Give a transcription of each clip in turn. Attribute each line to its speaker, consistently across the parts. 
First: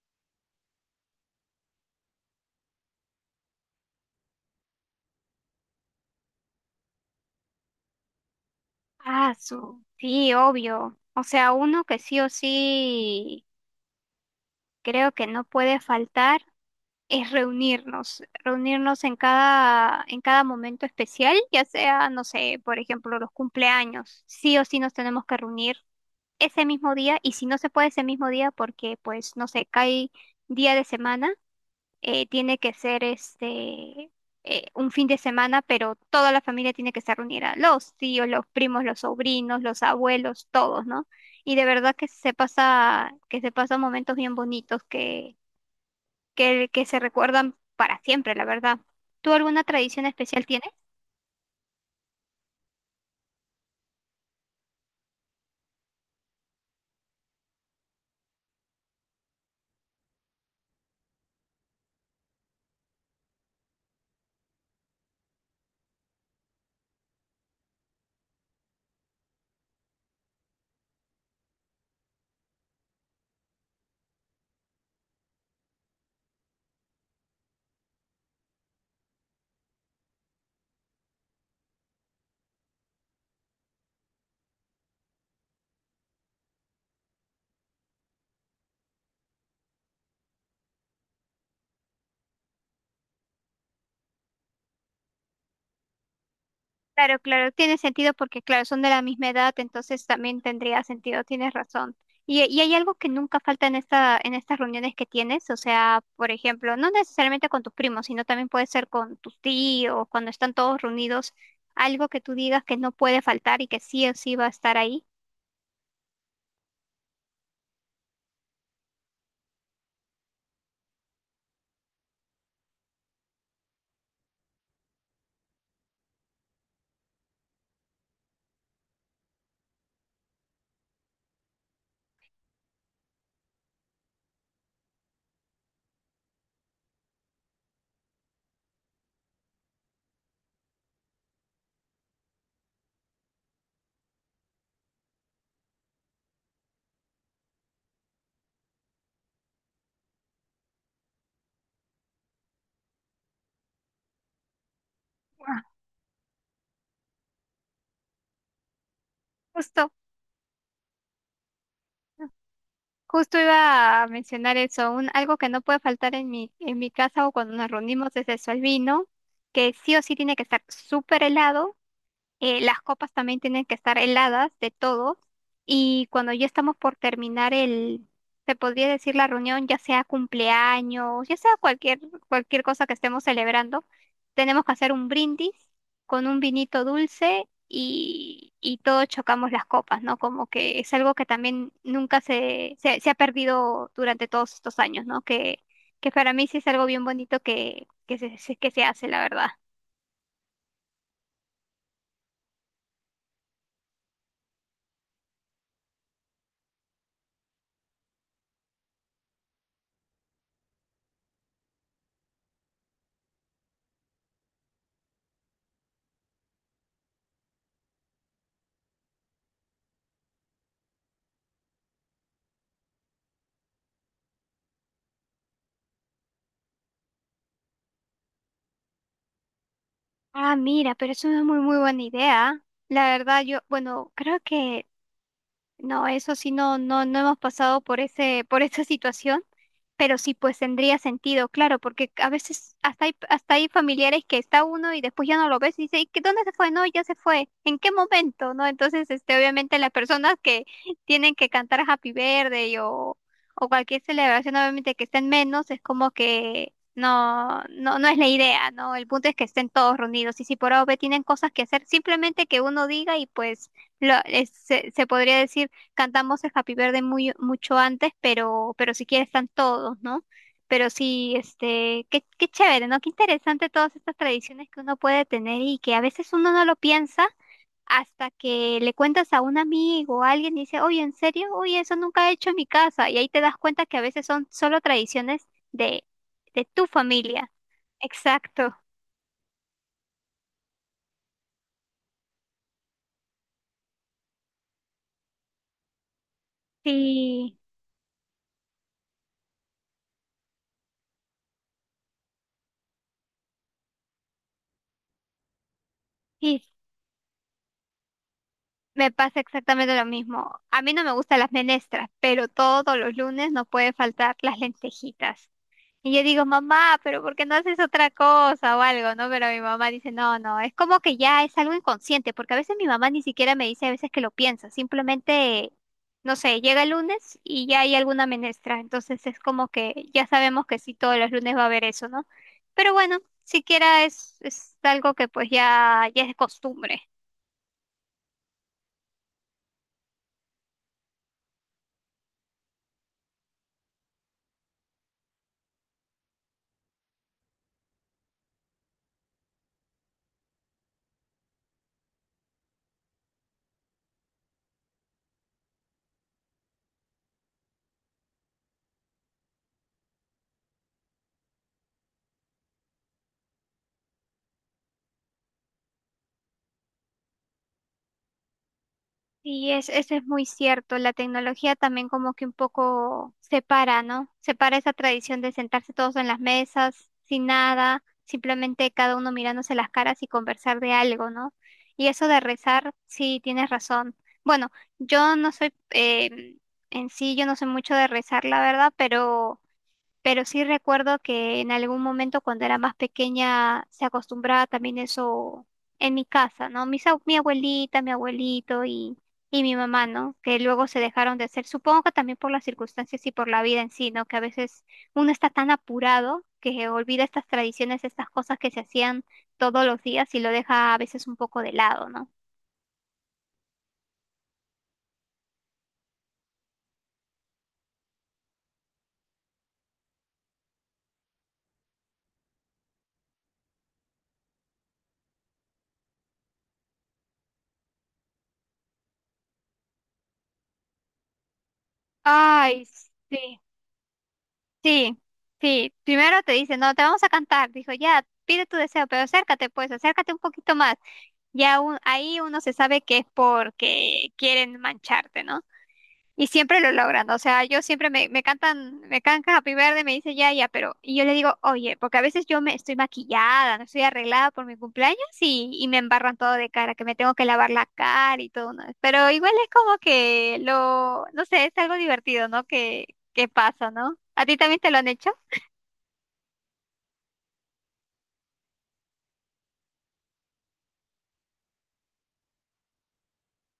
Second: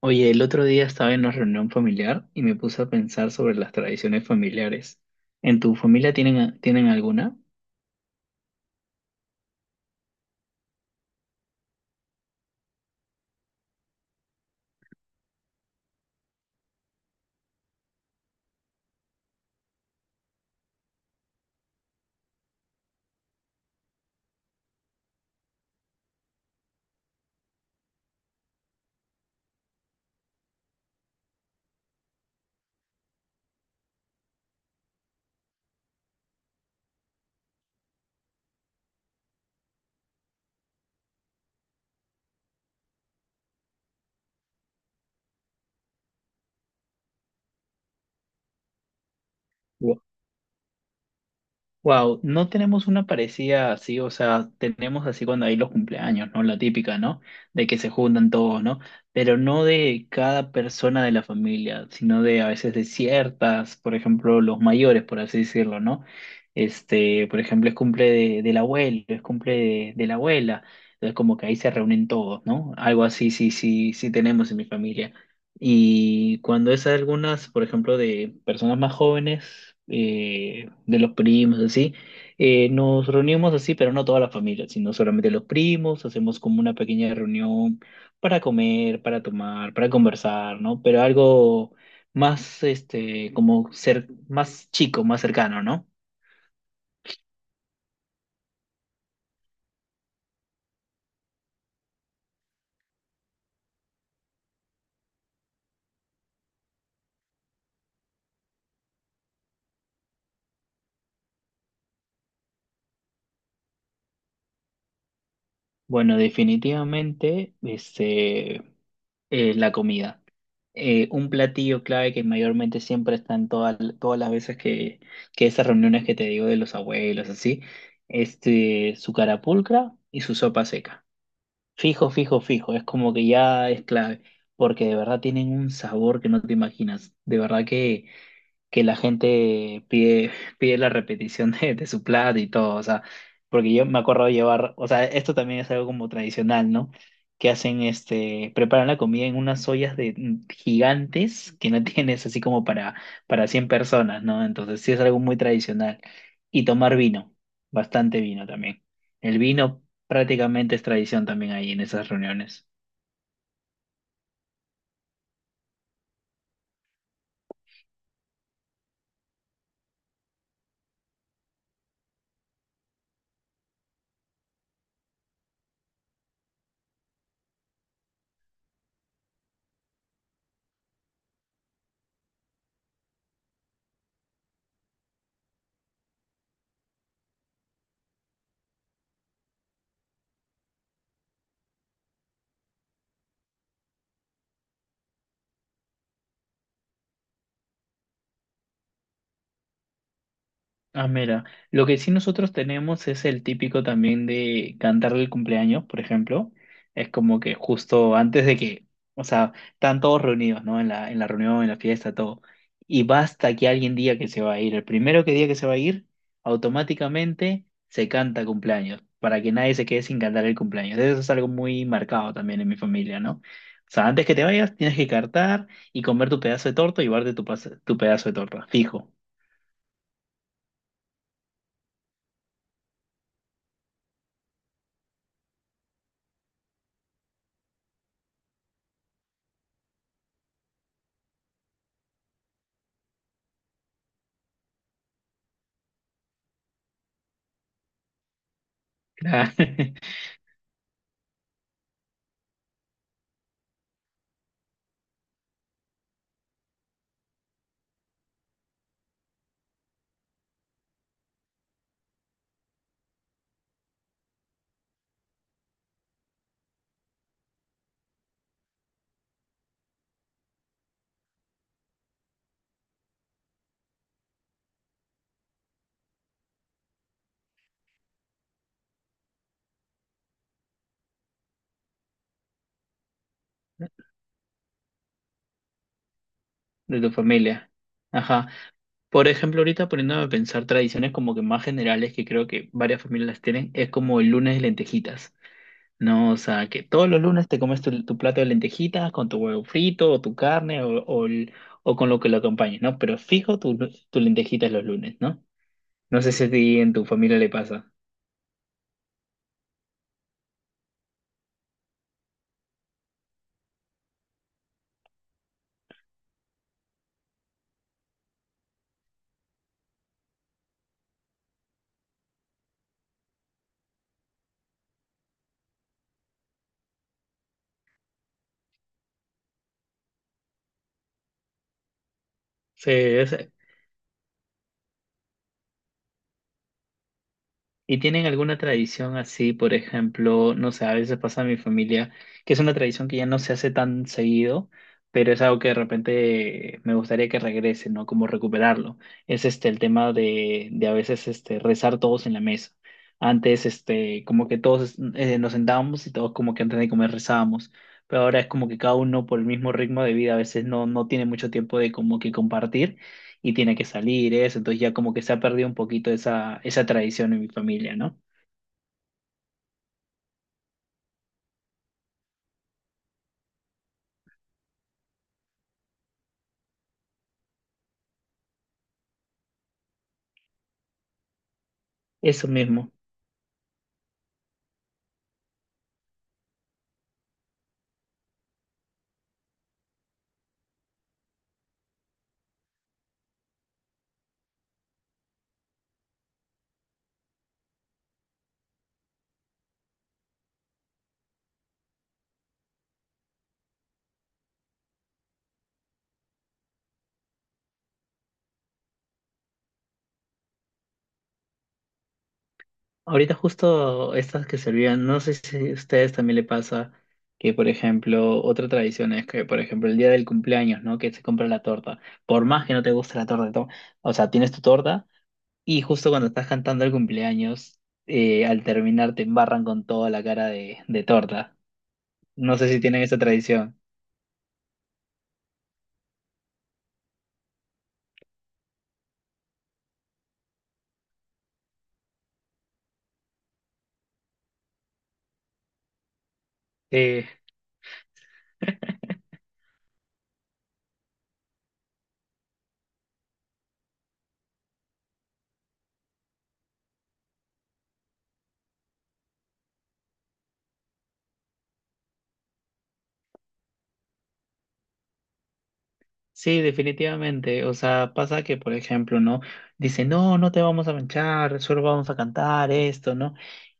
Speaker 1: Oye, el otro día estaba en una reunión familiar y me puse a pensar sobre las tradiciones familiares. ¿En tu familia tienen alguna?
Speaker 2: Ah, sí, obvio. O sea, uno que sí o sí creo que no puede faltar es reunirnos en cada momento especial, ya sea, no sé, por ejemplo, los cumpleaños. Sí o sí nos tenemos que reunir ese mismo día, y si no se puede ese mismo día porque, pues, no sé, cae día de semana, tiene que ser un fin de semana, pero toda la familia tiene que estar reunida, los tíos, los primos, los sobrinos, los abuelos, todos, ¿no? Y de verdad que se pasa, que se pasan momentos bien bonitos que se recuerdan para siempre, la verdad. ¿Tú alguna tradición especial tienes?
Speaker 1: Wow, no tenemos una parecida así, o sea, tenemos así cuando hay los cumpleaños, ¿no? La típica, ¿no? De que se juntan todos, ¿no? Pero no de cada persona de la familia, sino de a veces de ciertas, por ejemplo, los mayores, por así decirlo, ¿no? Este, por ejemplo, es cumple del abuelo, es cumple de la abuela, entonces como que ahí se reúnen todos, ¿no? Algo así, sí, sí, sí tenemos en mi familia. Y cuando es algunas, por ejemplo, de personas más jóvenes, de los primos, así, nos reunimos así, pero no toda la familia, sino solamente los primos, hacemos como una pequeña reunión para comer, para tomar, para conversar, ¿no? Pero algo más, este, como ser más chico, más cercano, ¿no?
Speaker 2: Claro, claro, tiene sentido porque, claro, son de la misma edad, entonces también tendría sentido, tienes razón. Y hay algo que nunca falta en en estas reuniones que tienes, o sea, por ejemplo, no necesariamente con tus primos, sino también puede ser con tus tíos. Cuando están todos reunidos, algo que tú digas que no puede faltar y que sí o sí va a estar ahí.
Speaker 1: Bueno, definitivamente, este, la comida. Un platillo clave que mayormente siempre están todas las veces que esas reuniones que te digo de los abuelos, así, este, su carapulcra y su sopa seca. Fijo, fijo, fijo, es como que ya es clave, porque de verdad tienen un sabor que no te imaginas. De verdad que la gente pide la repetición de su plato y todo, o sea, porque yo me acuerdo de llevar, o sea, esto también es algo como tradicional, ¿no? Que hacen, este, preparan la comida en unas ollas de gigantes que no tienes así como para 100 personas, ¿no? Entonces sí es algo muy
Speaker 2: Ah,
Speaker 1: tradicional. Y tomar vino, bastante vino también. El vino
Speaker 2: justo,
Speaker 1: prácticamente es tradición también ahí en esas reuniones.
Speaker 2: justo iba a mencionar eso, un, algo que no puede faltar en en mi casa o cuando nos reunimos es eso, el vino, que sí o sí tiene que estar súper helado. Las copas también tienen que estar heladas de todos. Y cuando ya estamos por terminar el, se podría decir, la reunión, ya sea cumpleaños, ya sea cualquier, cualquier cosa que estemos celebrando, tenemos que hacer un brindis con un vinito dulce y todos chocamos las copas, ¿no? Como que es algo que también nunca se ha perdido durante todos estos años, ¿no? Que para mí sí es algo bien bonito que, que se hace, la verdad.
Speaker 1: Ah, mira, lo que sí nosotros tenemos es el típico también de cantarle el cumpleaños, por ejemplo. Es como que justo antes de que, o sea, están todos reunidos, ¿no? En la reunión, en la fiesta, todo. Y basta que alguien diga que se va a ir. El primero que diga que se va a ir, automáticamente se canta cumpleaños, para que nadie se quede sin cantar el cumpleaños. Eso es algo muy marcado también en mi familia, ¿no? O sea, antes que te vayas, tienes que cantar y comer tu pedazo de torta y llevarte tu, tu pedazo de torta, fijo.
Speaker 2: Ah, mira, pero es una muy buena idea. La verdad, yo, bueno, creo que no, eso sí, no hemos pasado por por esa situación, pero sí, pues tendría sentido, claro, porque a veces hasta hay familiares que está uno y después ya no lo ves y dice: "¿Y qué- ¿dónde se fue? No, ya se fue. ¿En qué momento?" ¿No? Entonces, este,
Speaker 1: Claro.
Speaker 2: obviamente las personas que tienen que cantar Happy Birthday o cualquier celebración, obviamente que estén menos, es como que no es la idea, ¿no? El punto es que estén todos reunidos, y si por A o B tienen cosas que hacer, simplemente que uno diga y pues se podría decir, cantamos el Happy Birthday mucho antes, pero si quieres están todos, ¿no? Pero sí, este, qué chévere, ¿no? Qué interesante todas estas tradiciones que uno puede tener y que a veces uno no lo piensa hasta que le cuentas a un amigo o a alguien y dice: oye, ¿en serio? Oye, eso nunca he hecho en mi casa. Y ahí te das cuenta que a veces son solo tradiciones de tu
Speaker 1: De tu
Speaker 2: familia.
Speaker 1: familia. Ajá.
Speaker 2: Exacto.
Speaker 1: Por ejemplo, ahorita poniéndome a pensar tradiciones como que más generales que creo que varias familias las tienen, es como el lunes de lentejitas, ¿no? O sea, que todos los lunes
Speaker 2: Sí,
Speaker 1: te comes tu, tu plato de lentejitas con tu huevo frito o tu carne o, o con lo que lo acompañe, ¿no? Pero fijo tu, tu lentejitas los lunes, ¿no? No sé si a
Speaker 2: sí,
Speaker 1: ti en tu familia le pasa.
Speaker 2: me pasa exactamente lo mismo. A mí no me gustan las menestras, pero todos los lunes no puede faltar las lentejitas. Y yo digo, mamá, ¿pero por qué no haces otra cosa o algo, no? Pero mi mamá dice, no, no, es como que ya es algo inconsciente, porque a veces mi mamá ni siquiera me dice a veces que lo piensa, simplemente, no sé, llega el lunes y ya hay alguna menestra, entonces es como que ya sabemos que sí, todos los lunes va a haber eso, ¿no?
Speaker 1: Sí,
Speaker 2: Pero bueno,
Speaker 1: es,
Speaker 2: siquiera es algo que pues ya, ya es costumbre.
Speaker 1: ¿Y tienen alguna tradición así, por ejemplo, no sé, a veces pasa en mi familia, que es una tradición que ya no se hace tan seguido, pero es algo que de repente me gustaría que regrese, ¿no? Como recuperarlo. Es este el tema de a veces este, rezar todos en la mesa. Antes, este, como que todos nos sentábamos y todos como que antes de comer rezábamos, pero ahora es como que cada uno por el mismo ritmo de vida a veces no, no tiene mucho tiempo de como que compartir y tiene que salir eso, entonces ya como que se ha perdido un poquito esa, esa tradición en mi familia, ¿no?
Speaker 2: Y es, eso es muy cierto, la tecnología también como que un poco separa, ¿no? Separa esa tradición de sentarse todos en las mesas, sin nada, simplemente cada uno mirándose las caras y conversar de algo, ¿no? Y eso de
Speaker 1: Eso mismo.
Speaker 2: rezar, sí, tienes razón. Bueno, yo no soy, en sí, yo no sé mucho de rezar, la verdad, pero sí recuerdo que en algún momento cuando era más pequeña se acostumbraba también eso en mi casa, ¿no? Mis, ab- mi abuelita, mi abuelito y mi mamá, ¿no? Que luego se dejaron de hacer, supongo que también por las circunstancias y por la vida en sí, ¿no? Que a veces uno está tan apurado que olvida estas tradiciones, estas cosas que se hacían todos los días y lo deja a veces un poco de lado, ¿no?
Speaker 1: Ahorita justo estas que se olvidan, no sé si a ustedes también le pasa que, por ejemplo, otra tradición es que, por ejemplo, el día del cumpleaños, ¿no? Que se compra la torta. Por más que no te guste la torta, o sea, tienes tu torta y justo cuando estás cantando el cumpleaños, al terminar te embarran con toda la cara de torta. No sé si
Speaker 2: Ay,
Speaker 1: tienen esa
Speaker 2: sí.
Speaker 1: tradición.
Speaker 2: Sí, sí. Primero te dice, no, te vamos a cantar. Dijo, ya, pide tu deseo, pero acércate, pues, acércate un poquito más. Ya un- ahí uno se sabe que es porque quieren mancharte, ¿no? Y siempre lo
Speaker 1: Sí.
Speaker 2: logran. O sea, yo siempre me cantan Happy Verde, me dice ya, ya, pero. Y yo le digo, oye, porque a veces yo me estoy maquillada, no estoy arreglada por mi cumpleaños y me embarran todo de cara, que me tengo que lavar la cara y todo, ¿no? Pero igual es como que lo, no sé, es algo divertido, ¿no? Que pasa, ¿no? ¿A ti también te lo han hecho?
Speaker 1: Sí, definitivamente. O sea, pasa que, por ejemplo, ¿no? Dice, no, no te vamos a manchar, solo vamos a cantar esto, ¿no?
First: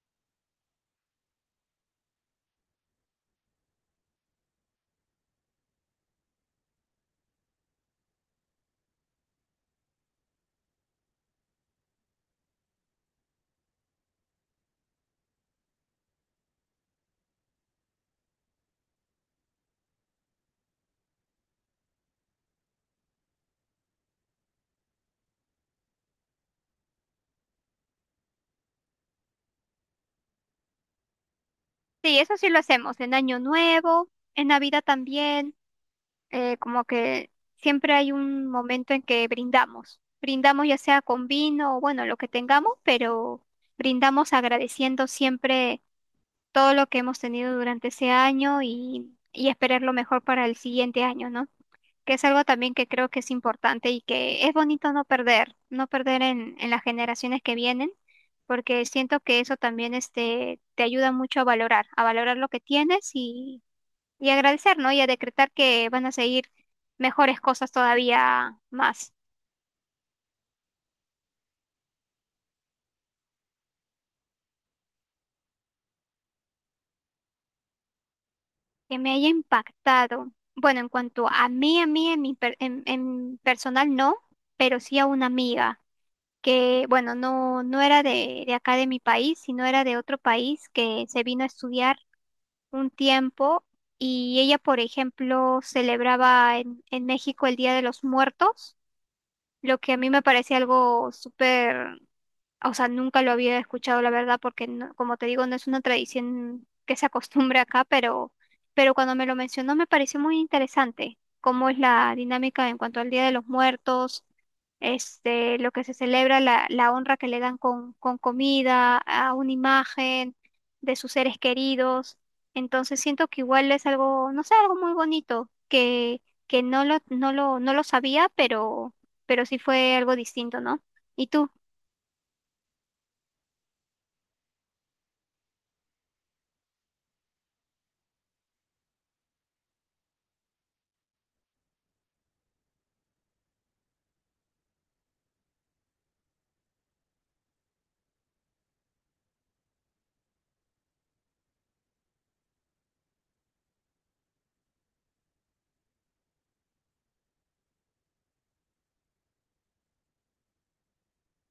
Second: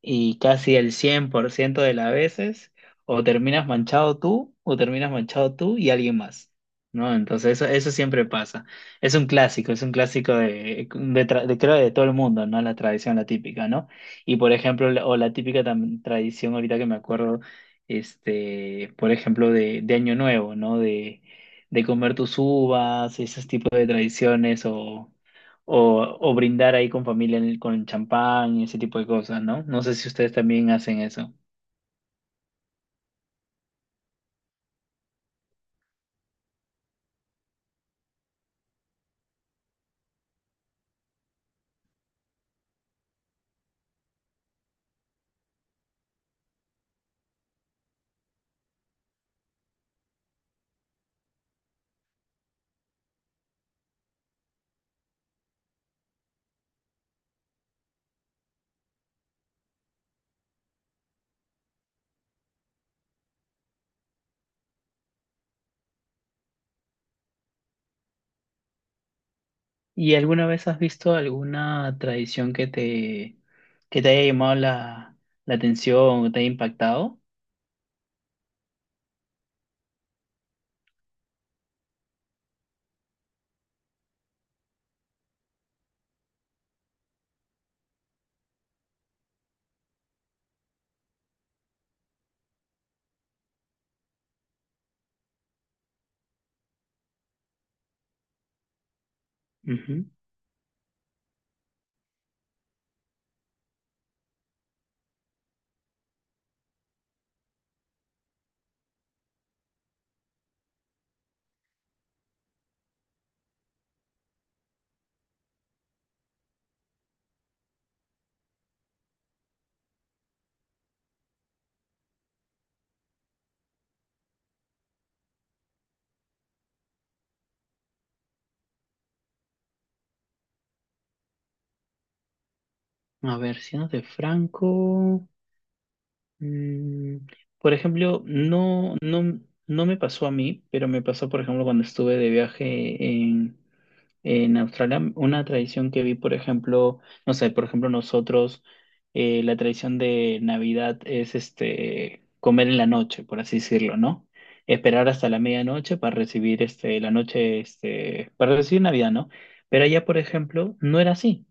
Speaker 1: Y casi el 100% de las veces, o terminas manchado tú, o terminas manchado tú y alguien más, ¿no? Entonces, eso siempre pasa. Es un clásico de, creo, de todo el mundo, ¿no? La tradición, la típica, ¿no? Y, por ejemplo, o la típica tradición, ahorita que me acuerdo, este, por ejemplo, de Año Nuevo, ¿no? De comer tus uvas, esos tipos de tradiciones o brindar ahí con familia en con champán y ese tipo de cosas, ¿no? No sé si ustedes también hacen eso.
Speaker 2: Sí, eso sí lo hacemos en Año Nuevo, en Navidad también, como que siempre hay un momento en que brindamos. Brindamos ya sea con vino o bueno, lo que tengamos, pero brindamos agradeciendo siempre todo lo que hemos tenido durante ese año y esperar lo mejor para el siguiente año, ¿no? Que es algo también que creo que es importante y que es bonito no perder, no perder en las generaciones que vienen, porque siento que eso también este, te ayuda mucho a valorar lo que tienes y agradecer, ¿no? Y a decretar que van a seguir mejores cosas todavía más.
Speaker 1: ¿Y alguna vez has visto alguna tradición que te haya llamado la, la atención o te haya impactado?
Speaker 2: Que me haya impactado. Bueno, en cuanto a mí, en mi per- en personal no, pero sí a una amiga que, bueno, no, no era de acá de mi país, sino era de otro país que se vino a estudiar un tiempo. Y ella, por ejemplo, celebraba en México el Día de los Muertos, lo que a
Speaker 1: Ujú.
Speaker 2: mí me parece algo súper, o sea, nunca lo había escuchado, la verdad, porque no- como te digo, no es una tradición que se acostumbre acá, pero cuando me lo mencionó me pareció muy interesante cómo es la dinámica en cuanto al Día de los Muertos, este, lo que se celebra, la honra que le dan con comida, a una imagen de sus seres queridos. Entonces siento que igual es algo, no sé, algo muy bonito, que, no lo sabía, pero sí fue algo distinto, ¿no? ¿Y tú?
Speaker 1: A ver, siendo de Franco. Mm, por ejemplo, no, no, no me pasó a mí, pero me pasó, por ejemplo, cuando estuve de viaje en Australia, una tradición que vi, por ejemplo, no sé, por ejemplo, nosotros, la tradición de Navidad es este comer en la noche, por así decirlo, ¿no? Esperar hasta la medianoche para recibir este, la noche, este, para recibir Navidad, ¿no? Pero allá, por ejemplo, no era así.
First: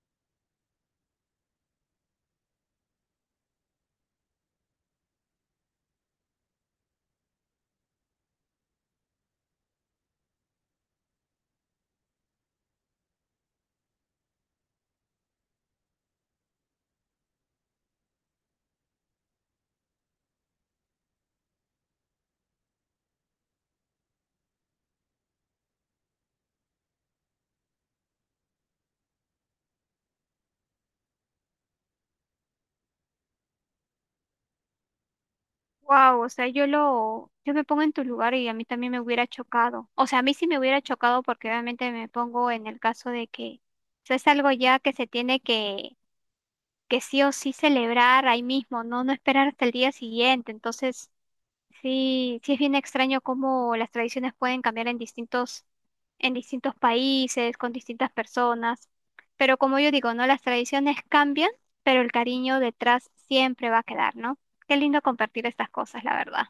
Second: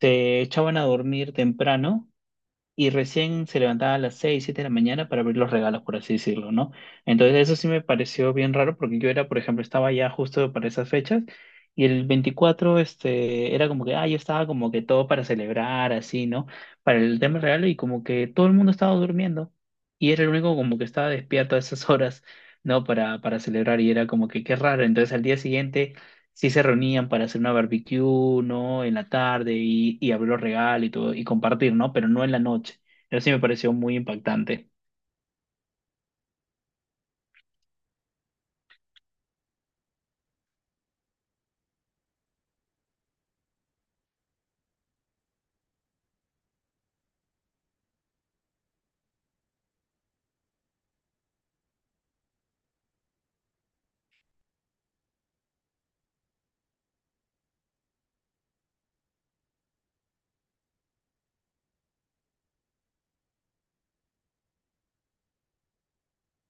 Speaker 1: Se echaban a dormir temprano y recién se levantaba a las 6 o 7 de la mañana para abrir los regalos, por así decirlo, ¿no? Entonces eso sí me pareció bien raro porque yo era, por ejemplo, estaba ya justo para esas fechas y el 24 este, era como que, ah, yo estaba como que todo para celebrar, así, ¿no? Para el tema del regalo y como que todo el mundo estaba durmiendo y era el único como que estaba despierto a esas horas, ¿no? Para celebrar y era como que qué raro. Entonces al día siguiente sí se reunían para hacer una barbecue, ¿no? En la tarde y abrir los regalos y todo, y compartir, ¿no? Pero no en la noche. Eso sí me pareció muy impactante.
Speaker 2: Wow, o sea, yo me pongo en tu lugar y a mí también me hubiera chocado. O sea, a mí sí me hubiera chocado porque obviamente me pongo en el caso de que, o sea, es algo ya que se tiene que sí o sí celebrar ahí mismo, ¿no? No esperar hasta el día siguiente. Entonces, sí, sí es bien extraño cómo las tradiciones pueden cambiar en distintos países, con distintas personas. Pero como yo digo, ¿no? Las tradiciones cambian, pero el cariño detrás siempre va a quedar, ¿no? Qué lindo compartir estas cosas, la verdad.